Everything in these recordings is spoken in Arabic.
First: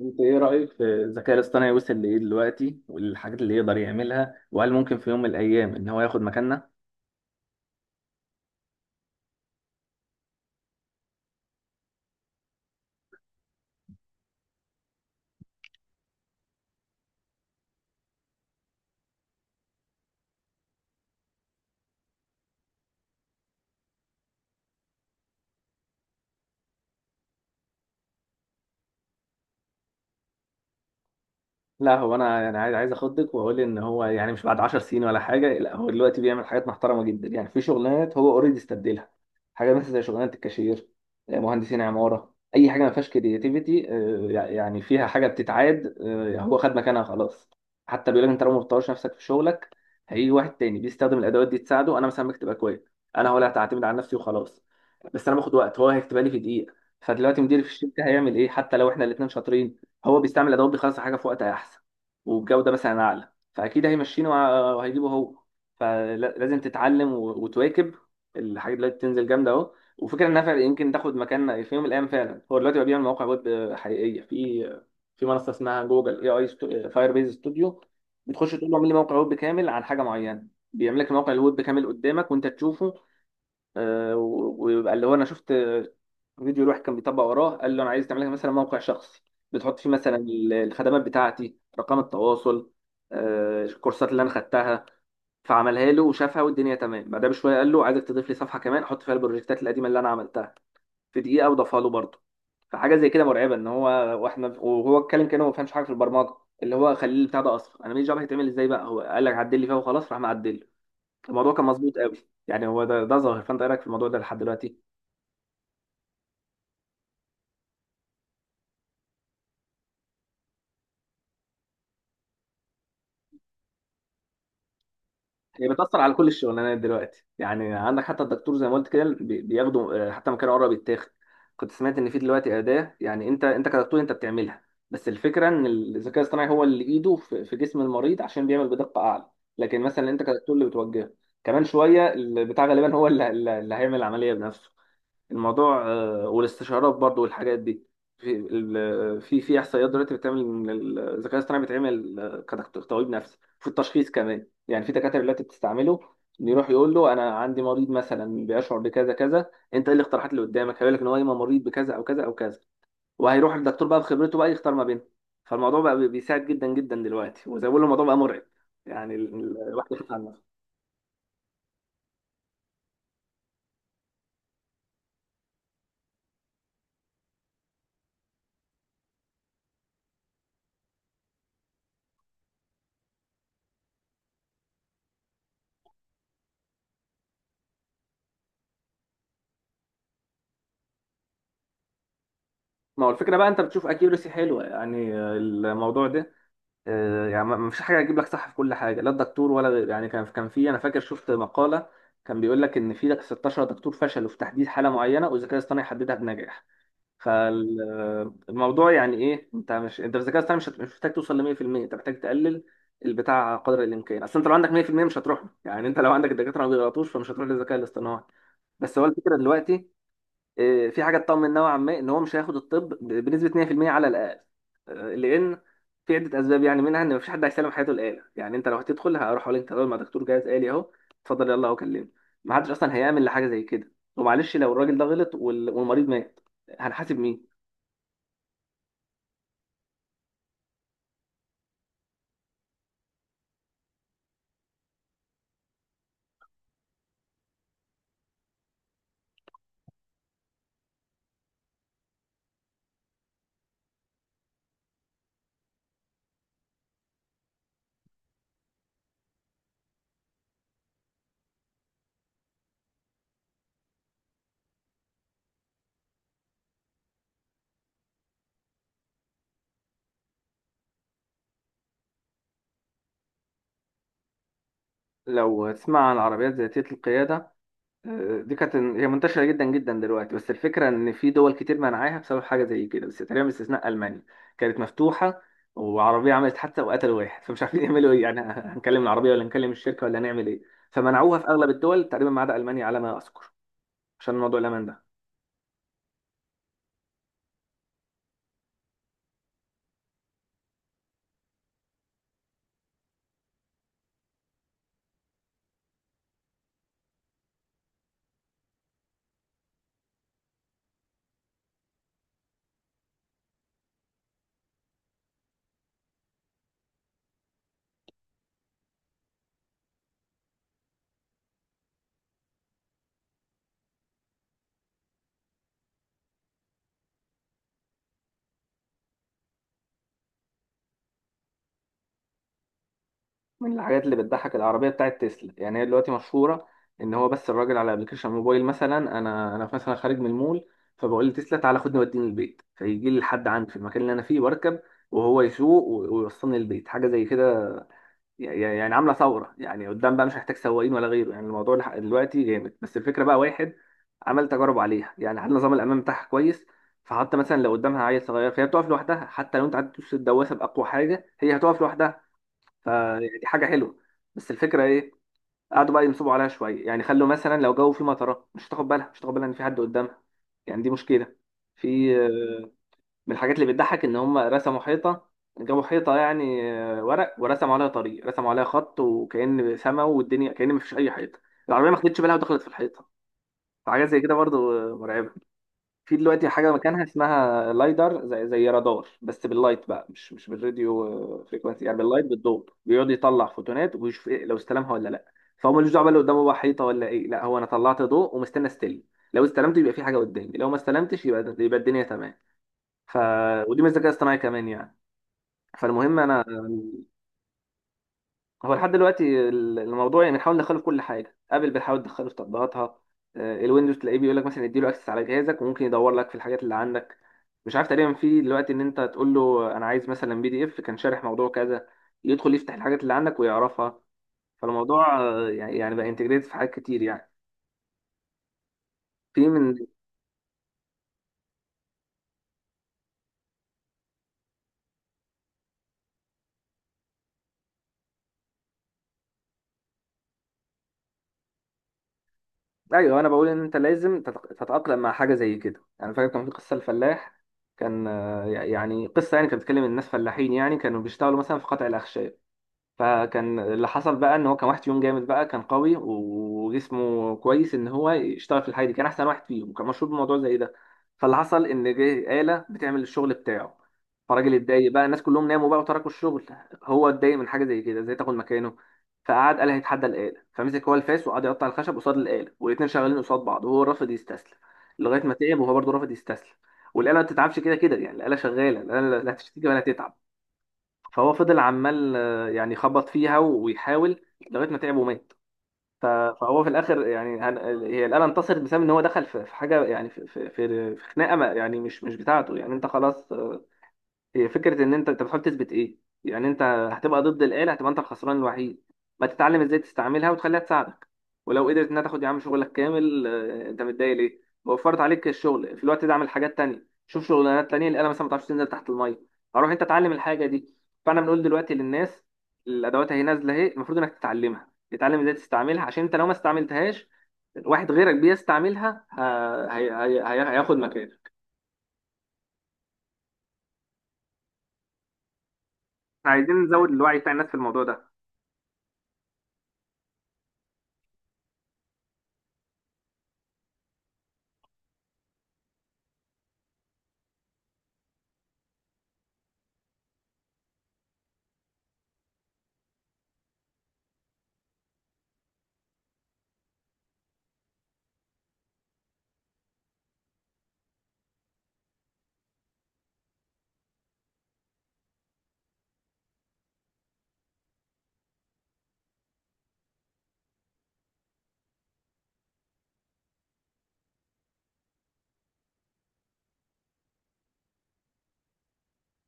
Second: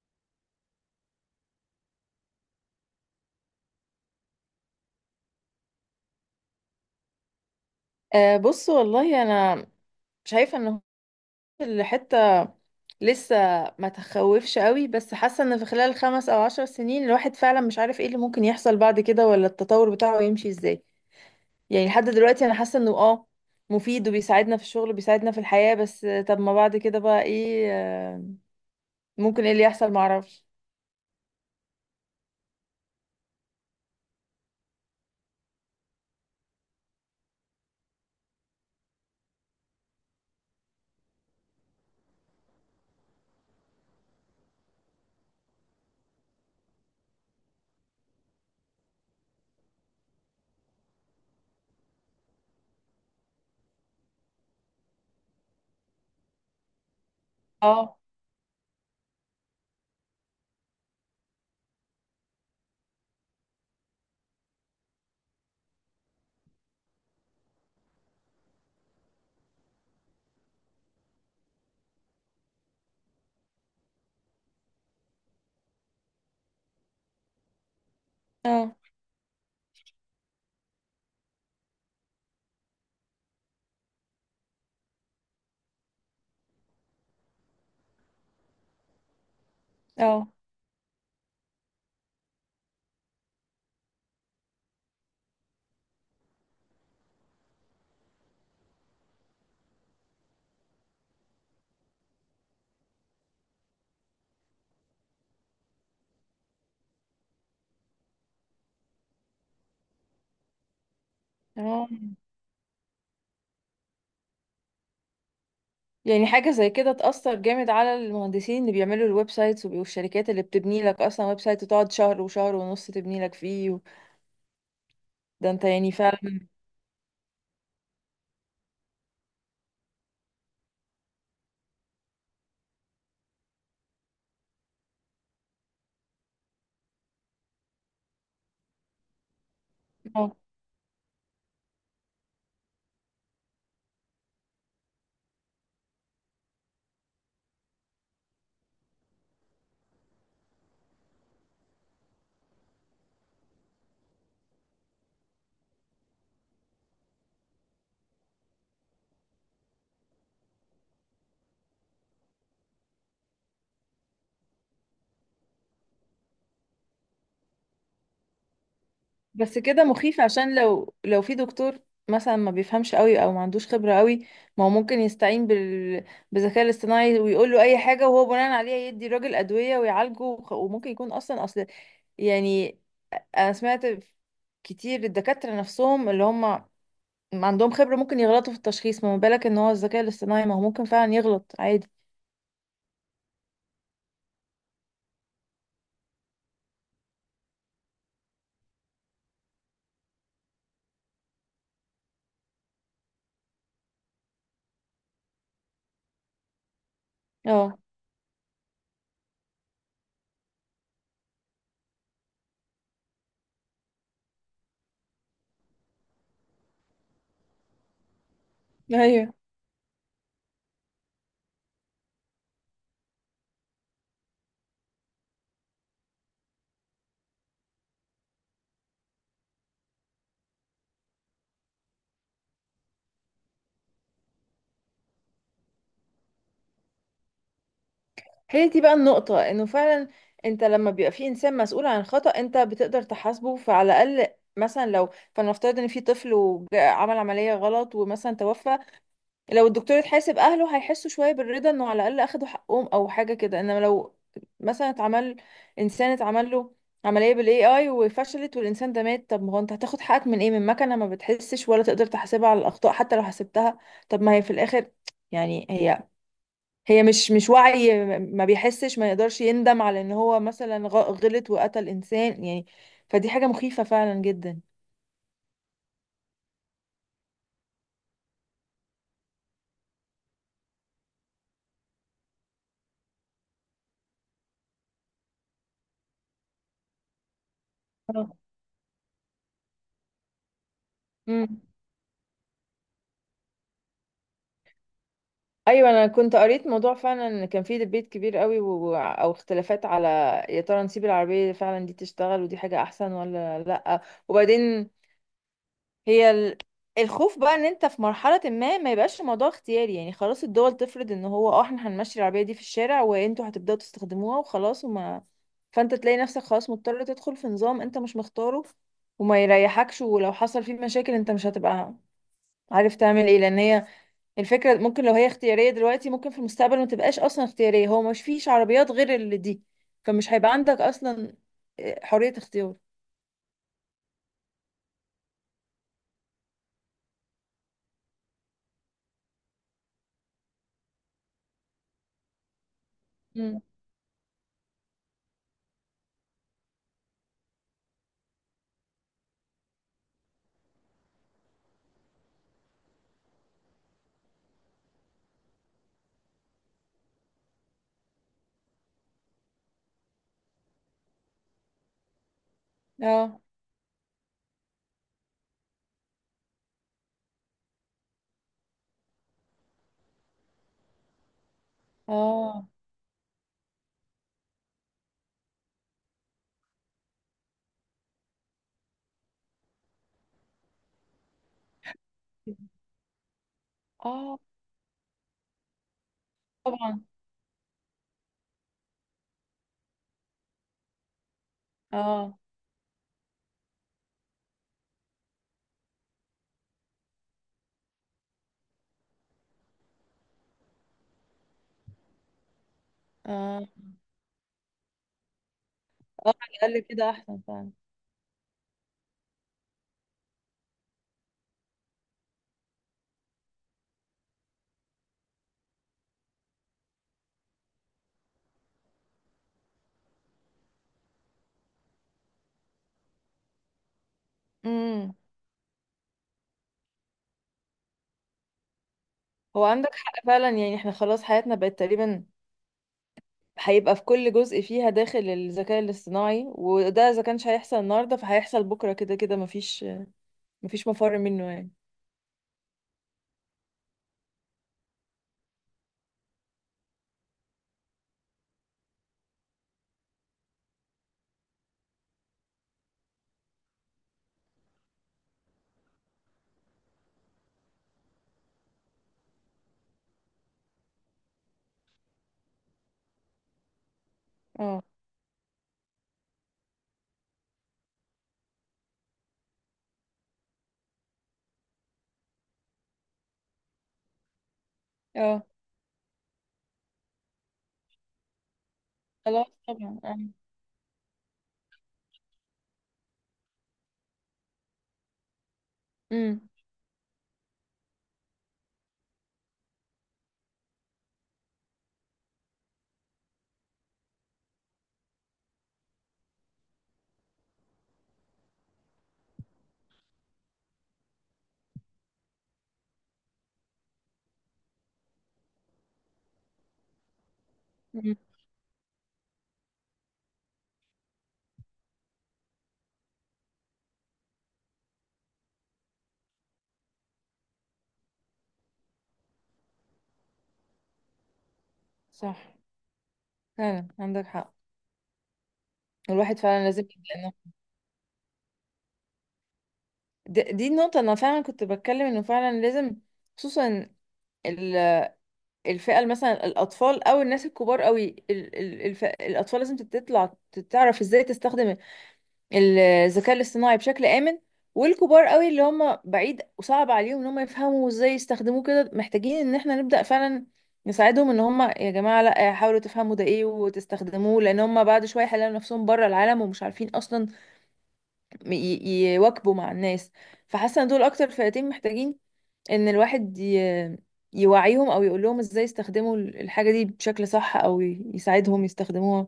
انت ايه رأيك في الذكاء الاصطناعي وصل لايه دلوقتي، والحاجات اللي يقدر يعملها، وهل ممكن في يوم من الايام ان هو ياخد مكاننا؟ أه، بص والله انا شايفه ان الحته لسه ما تخوفش قوي، بس حاسه ان في خلال 5 او 10 سنين الواحد فعلا مش عارف ايه اللي ممكن يحصل بعد كده، ولا التطور بتاعه يمشي ازاي. يعني لحد دلوقتي انا حاسه انه مفيد وبيساعدنا في الشغل وبيساعدنا في الحياه، بس طب ما بعد كده بقى ايه ممكن ايه اللي يحصل، معرفش. لا هو انا عايز اخدك، واقول ان هو يعني مش بعد 10 سنين ولا حاجه. لا هو دلوقتي بيعمل حاجات محترمه جدا، يعني في شغلانات هو اوريدي استبدلها. حاجه مثلا زي شغلانه الكاشير، مهندسين عماره، اي حاجه ما فيهاش كرياتيفيتي، يعني فيها حاجه بتتعاد. هو خد مكانها خلاص. حتى بيقول لك انت لو ما بتطورش نفسك في شغلك هيجي واحد تاني بيستخدم الادوات دي تساعده. انا مثلا بكتب اكواد، انا هو اللي هتعتمد على نفسي وخلاص، بس انا باخد وقت هو هيكتبها لي في دقيقه. فدلوقتي مديري في اه. الشركه هيعمل ايه؟ حتى لو احنا الاثنين شاطرين، هو بيستعمل ادوات بيخلص الحاجه في وقت احسن وبجوده مثلا اعلى، فاكيد هيمشينه وهيجيبه هو. فلازم تتعلم وتواكب. الحاجات دلوقتي بتنزل جامده اهو، وفكره انها فعلا يمكن تاخد مكان في يوم من الايام. فعلا هو دلوقتي بقى بيعمل مواقع ويب حقيقيه في منصه اسمها جوجل AI فاير بيز ستوديو. بتخش تقول له اه. اعمل لي موقع ويب كامل عن حاجه معينه، بيعمل لك الموقع الويب كامل قدامك وانت تشوفه. ويبقى اللي هو انا شفت فيديو الواحد كان بيطبق وراه، قال له انا عايز تعمل لك مثلا موقع شخصي، بتحط فيه مثلا اه. الخدمات بتاعتي، رقم التواصل، الكورسات اللي انا خدتها. فعملها له وشافها والدنيا تمام. بعدها بشويه قال له عايزك تضيف لي صفحه كمان احط فيها البروجكتات القديمه اللي انا عملتها، في دقيقه وضافها له برضه. فحاجه زي كده مرعبه، ان هو واحنا وهو اتكلم كانه ما بيفهمش حاجه في البرمجه، اللي هو خليه البتاع ده، اصلا انا ماليش دعوه هيتعمل ازاي، بقى هو قال لك عدل لي فيها وخلاص، راح معدل له. الموضوع كان اه. مظبوط قوي. يعني هو ده ظاهر. فانت إيه رايك في الموضوع ده لحد دلوقتي؟ يعني حاجة زي كده تأثر جامد على المهندسين اللي بيعملوا الويب سايتس والشركات اللي بتبني لك أصلا ويب سايت وتقعد شهر وشهر ونص تبني لك فيه. ده انت هي يعني بتأثر على كل فعلا. الشغلانات دلوقتي. يعني عندك حتى الدكتور، زي ما قلت كده، بياخدوا، حتى مكان قرب يتاخد. كنت سمعت ان في دلوقتي أداة، يعني انت كدكتور انت بتعملها، بس الفكرة ان الذكاء الاصطناعي هو اللي ايده في جسم المريض، عشان بيعمل بدقة اعلى. لكن مثلا انت اه، كدكتور اللي بتوجهه. كمان شوية البتاع غالبا هو اللي هيعمل العملية بنفسه، الموضوع والاستشارات برضو والحاجات دي. في في احصائيات دلوقتي بتعمل إن الذكاء الاصطناعي بيتعمل كدكتور طبيب نفسي في التشخيص كمان. يعني في دكاتره دلوقتي بتستعمله، إنه يروح يقول له انا عندي مريض مثلا بيشعر بكذا كذا، انت ايه الاقتراحات اللي قدامك؟ هيقول لك ان هو يا إما مريض بكذا او كذا او كذا، وهيروح الدكتور بقى بخبرته بقى يختار ما بينهم. فالموضوع بقى بيساعد جدا جدا دلوقتي، وزي ما بقول الموضوع بقى مرعب. يعني بس كده الواحد يخاف مخيف على نفسه. عشان لو في دكتور مثلا ما بيفهمش قوي او ما عندوش خبرة قوي، ما هو ممكن يستعين بالذكاء الاصطناعي ويقول له اي حاجة، وهو بناء عليها يدي الراجل أدوية ويعالجه، وممكن يكون اصلا يعني، انا سمعت كتير الدكاترة نفسهم اللي هم ما عندهم خبرة ممكن يغلطوا في التشخيص، ما بالك ان هو الذكاء الاصطناعي ما هو ممكن فعلا يغلط عادي. ما هو الفكره بقى انت بتشوف اكيورسي حلوه، يعني الموضوع ده، يعني ما فيش حاجه هتجيب لك صح في كل حاجه، لا الدكتور ولا غير. يعني كان في - انا فاكر شفت مقاله كان بيقول لك ان في 16 دكتور فشلوا في تحديد حاله معينه، والذكاء الاصطناعي حددها بنجاح. اه. فالموضوع يعني ايه؟ انت مش انت في الذكاء الاصطناعي، مش محتاج توصل ل 100%، انت محتاج تقلل البتاع قدر الامكان، اصل انت لو عندك 100% مش هتروح له. يعني انت لو عندك الدكاتره ما بيغلطوش فمش هتروح للذكاء الاصطناعي. بس هو ايوه، الفكره دلوقتي، في حاجه تطمن نوعا ما ان هو مش هياخد الطب بنسبه 100% على الاقل. لان في عده اسباب، يعني منها ان مفيش حد هيسلم حياته الاله. يعني انت لو هتدخل، هروح اقول انت تدخل مع دكتور جهاز آلي اهو، اتفضل يلا اهو كلمني. ما حدش اصلا هيعمل لحاجه زي كده. ومعلش لو الراجل ده غلط والمريض مات، هنحاسب مين؟ هي دي بقى النقطة، انه فعلا انت لما بيبقى في انسان مسؤول عن خطأ انت بتقدر تحاسبه، فعلى الاقل مثلا لو، فلنفترض ان في طفل وعمل عملية غلط ومثلا توفى، لو الدكتور اتحاسب اهله هيحسوا شويه بالرضا انه على الاقل اخدوا حقهم او حاجه كده. انما لو مثلا اتعمل انسان، اتعمل له عمليه بالاي اي وفشلت والانسان ده مات، طب ما هو انت هتاخد حقك من ايه، من مكنه ما بتحسش ولا تقدر تحاسبها على الاخطاء، حتى لو حسبتها. طب ما هي في الاخر، يعني هي مش وعي، ما بيحسش، ما يقدرش يندم على ان هو مثلا غلط وقتل انسان يعني. فدي حاجه مخيفه فعلا جدا. لو تسمع عن العربيات ذاتيه القياده، دي كانت هي منتشرة جدا جدا دلوقتي، بس الفكرة إن في دول كتير منعاها بسبب حاجة زي كده. بس تقريبا باستثناء ألمانيا كانت مفتوحة، وعربية عملت حادثة وقتلوا واحد فمش عارفين يعملوا إيه. آه. يعني هنكلم العربية ولا نكلم الشركة ولا هنعمل إيه؟ فمنعوها في مم. أغلب الدول تقريبا ما عدا ألمانيا على ما أذكر، عشان موضوع الأمان ده. ايوه انا كنت قريت موضوع فعلا ان كان فيه ديبيت كبير قوي او اختلافات على، يا ترى نسيب العربيه فعلا دي تشتغل ودي حاجه احسن ولا لا؟ وبعدين هي ال... الخوف بقى ان انت في مرحله ما، ما يبقاش الموضوع اختياري، يعني خلاص الدول تفرض ان هو، احنا هنمشي العربيه دي في الشارع وانتوا هتبداوا تستخدموها وخلاص، وما فانت تلاقي نفسك خلاص مضطر تدخل في نظام انت مش مختاره وما يريحكش، ولو حصل فيه مشاكل انت مش هتبقى عارف تعمل ايه، لان هي الفكرة، ممكن لو هي اختيارية دلوقتي ممكن في المستقبل ما تبقاش أصلا اختيارية، هو مش فيش عربيات غير اللي دي، فمش هيبقى عندك أصلا حرية اختيار. من الحاجات اللي بتضحك العربيه بتاعت تسلا، يعني هي دلوقتي مشهوره ان هو بس الراجل على ابلكيشن موبايل، مثلا انا مثلا خارج من المول، فبقول لتسلا تعالى خدني وديني البيت، فيجي لي لحد مم. عندي في المكان اللي انا فيه واركب وهو يسوق ويوصلني البيت. حاجه زي كده يعني عامله ثوره. يعني قدام بقى مش هحتاج سواقين ولا غيره. يعني الموضوع دلوقتي جامد. بس الفكره بقى واحد عمل تجارب عليها، يعني حل نظام الامان بتاعها كويس. فحتى مثلا لو قدامها عيل صغير فهي بتقف لوحدها، حتى لو انت قعدت تدوس الدواسه باقوى حاجه هي هتقف لوحدها. فدي اه. حاجه حلوه. بس الفكره ايه؟ قعدوا بقى ينصبوا عليها شويه، يعني خلوا مثلا لو جو فيه مطره، مش هتاخد بالها، مش هتاخد بالها ان في حد قدامها. يعني دي مشكله. في اه. آه، من الحاجات اللي بتضحك ان هم رسموا حيطه، جابوا حيطه يعني ورق، ورسموا عليها طريق، رسموا عليها خط، وكأن سما والدنيا، كأن مفيش اي حيطه. العربيه ما خدتش بالها ودخلت في الحيطه. فحاجات زي كده اه. برضو مرعبه. في دلوقتي حاجة مكانها طبعا. اسمها لايدر، زي رادار بس باللايت بقى، مش بالراديو فريكونسي. يعني باللايت اه. بالضوء بيقعد يطلع فوتونات ويشوف إيه، لو استلمها ولا لا. فهو ملوش دعوة بقى اللي قدامه بقى حيطة ولا ايه. لا هو انا طلعت ضوء ومستني استلم، لو استلمت يبقى في حاجة قدامي، لو ما استلمتش يبقى الدنيا تمام. ف اه. ودي من الذكاء الاصطناعي كمان يعني. فالمهم اه. انا، على الأقل كده أحسن فعلا. هو لحد دلوقتي الموضوع يعني بنحاول ندخله في كل حاجه. ابل بتحاول تدخله في تطبيقاتها، الويندوز تلاقيه بيقول لك مثلا اديله اكسس على جهازك وممكن يدور لك في الحاجات اللي عندك. مش عارف تقريبا في دلوقتي ان انت تقول له انا عايز مثلا PDF كان شارح موضوع كذا، يدخل يفتح الحاجات اللي عندك ويعرفها. امم. فالموضوع يعني بقى انتجريت في حاجات كتير يعني. في هو من عندك حق فعلا، يعني احنا خلاص حياتنا بقت تقريبا هيبقى في كل جزء فيها داخل الذكاء الاصطناعي، وده إذا كانش هيحصل النهاردة فهيحصل بكرة، كده كده مفيش مفر منه يعني. ايوه، انا بقول ان انت لازم تتاقلم مع حاجه زي كده. يعني فاكر كان في قصه الفلاح، كان يعني قصه يعني كانت بتتكلم إن الناس فلاحين، يعني كانوا بيشتغلوا مثلا في قطع الاخشاب. فكان اللي حصل بقى ان هو كان واحد فيهم جامد بقى، كان قوي وجسمه كويس ان هو يشتغل في الحاجه دي، كان احسن واحد فيهم وكان مشهور بموضوع زي ده. فاللي حصل ان جه آلة بتعمل الشغل بتاعه، فالراجل اه. اتضايق بقى. الناس كلهم ناموا بقى وتركوا الشغل. هو اتضايق من حاجه زي كده، ازاي تاخد مكانه؟ فقعد قال هيتحدى الآلة. فمسك هو الفاس وقعد يقطع الخشب قصاد الآلة، والاتنين شغالين قصاد بعض، وهو رافض يستسلم لغايه ما اه. تعب. وهو برضه رافض يستسلم، والآلة ما بتتعبش كده كده. يعني الآلة شغاله، الآلة لا خلاص هتشتكي ولا طبعا. اه. هتتعب. فهو فضل عمال يعني يخبط فيها ويحاول لغايه ما تعب ومات. ف- امم. فهو في الاخر يعني، هي الاله انتصرت، بسبب ان هو دخل في حاجه، يعني في في خناقه يعني مش بتاعته. يعني انت خلاص، هي فكره ان انت بتحاول تثبت ايه. يعني انت هتبقى ضد الاله، هتبقى انت الخسران الوحيد. ما تتعلم ازاي تستعملها وتخليها تساعدك. ولو قدرت انها تاخد يا عم شغلك كامل، انت متضايق ليه؟ وفرت عليك الشغل. في الوقت ده اعمل حاجات تانية، شوف شغلانات تانية. الاله مم. مثلا ما تعرفش تنزل تحت الميه، فروح انت اتعلم الحاجه دي. فاحنا بنقول دلوقتي للناس، الادوات اهي نازله اهي، المفروض انك تتعلمها، تتعلم ازاي تستعملها، عشان انت لو ما استعملتهاش واحد غيرك بيستعملها هياخد مكانك. صح، فعلا عندك حق، احنا الواحد عايزين فعلا لازم نزود الوعي يبدأ بتاع الناس إنه- في الموضوع ده. دي النقطة، أنا فعلا كنت بتكلم إنه فعلا لازم، خصوصا ال- الفئة مثلا الأطفال أو الناس الكبار قوي، الأطفال لازم تطلع تعرف إزاي تستخدم الذكاء الاصطناعي بشكل آمن، والكبار قوي اللي هم بعيد وصعب عليهم إن هم يفهموا إزاي يستخدموه كده، محتاجين إن إحنا نبدأ فعلا نساعدهم، ان هم يا جماعه لا، حاولوا تفهموا ده ايه وتستخدموه، لان هم بعد شويه هيلاقوا نفسهم بره العالم ومش عارفين اصلا م- ي- يواكبوا مع الناس. فحاسه ان دول اكتر فئتين محتاجين ان الواحد يوعيهم او يقول لهم ازاي يستخدموا الحاجه دي بشكل صح، او يساعدهم يستخدموها.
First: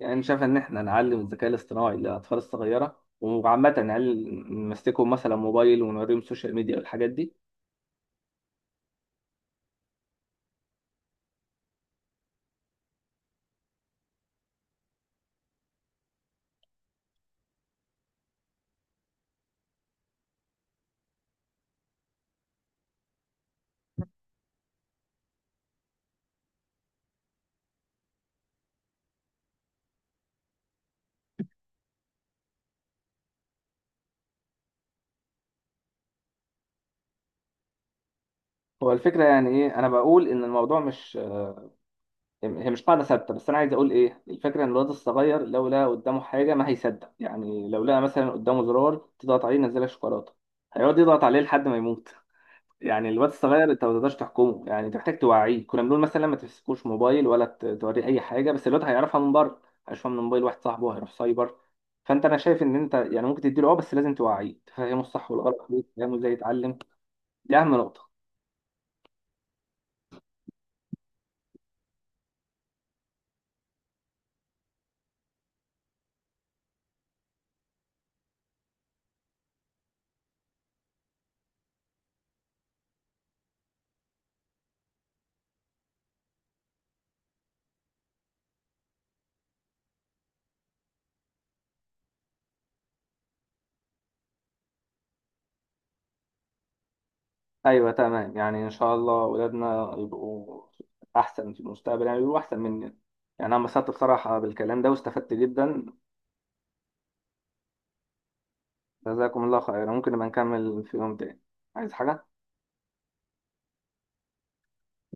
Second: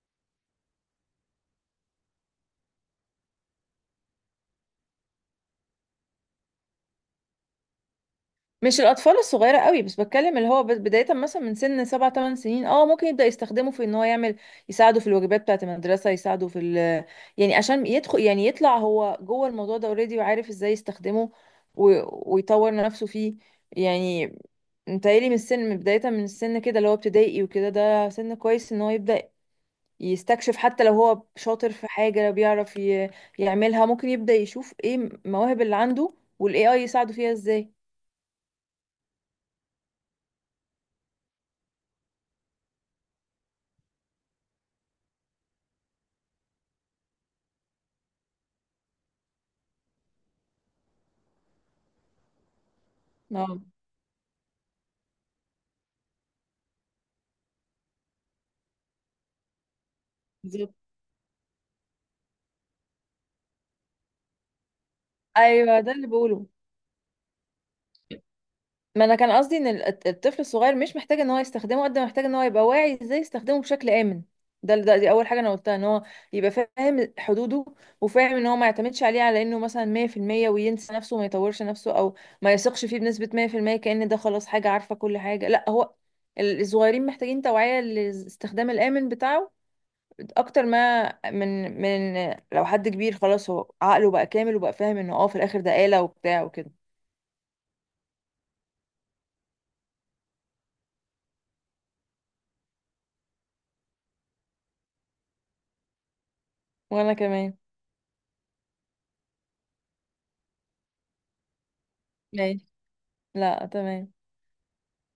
يعني أنا شايف إن إحنا نعلم الذكاء الاصطناعي للأطفال الصغيرة، وعامة نعلم نمسكهم مثلا موبايل، ونوريهم السوشيال ميديا والحاجات دي. مش الاطفال الصغيره قوي بس، بتكلم اللي هو بدايه مثلا من سن 7 8 سنين، ممكن يبدا يستخدمه في ان هو يعمل، يساعده في الواجبات بتاعه المدرسه، يعني عشان يدخل، يعني يطلع هو جوه الموضوع ده اوريدي وعارف ازاي يستخدمه و... ويطور نفسه فيه. يعني متهيألي من السن، بداية من السن كده اللي هو ابتدائي وكده، ده سن كويس ان هو يبدأ يستكشف، حتى لو هو شاطر في حاجة بيعرف يعملها، ممكن يبدأ يشوف ايه المواهب اللي عنده والاي اي يساعده فيها ازاي. هو الفكرة يعني إيه؟ أنا بقول إن الموضوع مش، هي مش قاعدة ثابتة، بس أنا عايز أقول إيه الفكرة. إن الواد الصغير لو لقى قدامه حاجة ما هيصدق، يعني لو لقى مثلا قدامه زرار تضغط عليه ينزلك شوكولاتة هيقعد يضغط عليه لحد ما يموت. يعني الواد اه، الصغير انت ما تقدرش تحكمه، يعني انت محتاج توعيه. كنا بنقول مثلا ما تمسكوش موبايل ولا توريه اي حاجه، بس الواد هيعرفها من بره. هيشوفها من موبايل واحد بالظبط. صاحبه، هيروح سايبر. فانت انا شايف ان انت يعني ممكن تديله، اه، بس لازم توعيه، تفهمه الصح والغلط ايوه ليه، ده اللي تفهمه ازاي بقوله، يتعلم. دي اهم نقطه. ما انا كان قصدي ان الطفل الصغير مش محتاج ان هو يستخدمه قد ما محتاج ان هو يبقى واعي ازاي يستخدمه بشكل امن. ده ده دي اول حاجه انا قلتها، ان هو يبقى فاهم حدوده وفاهم ان هو ما يعتمدش عليه على انه مثلا 100% وينسى نفسه وما يطورش نفسه، او ما يثقش فيه بنسبه 100% كأن ده خلاص حاجه عارفه كل حاجه. لا، هو الصغيرين محتاجين توعيه للاستخدام الامن بتاعه اكتر ما من لو حد كبير خلاص هو عقله بقى كامل وبقى فاهم انه في الاخر ده آلة وبتاع وكده. ايوه تمام. يعني ان شاء الله ولادنا يبقوا احسن في المستقبل، يعني يبقوا احسن مننا. يعني انا انبسطت بصراحه بالكلام ده واستفدت جدا. وانا كمان. جزاكم الله خيرا، ممكن نبقى نكمل في يوم تاني. عايز حاجه؟ ماشي. لا، تمام.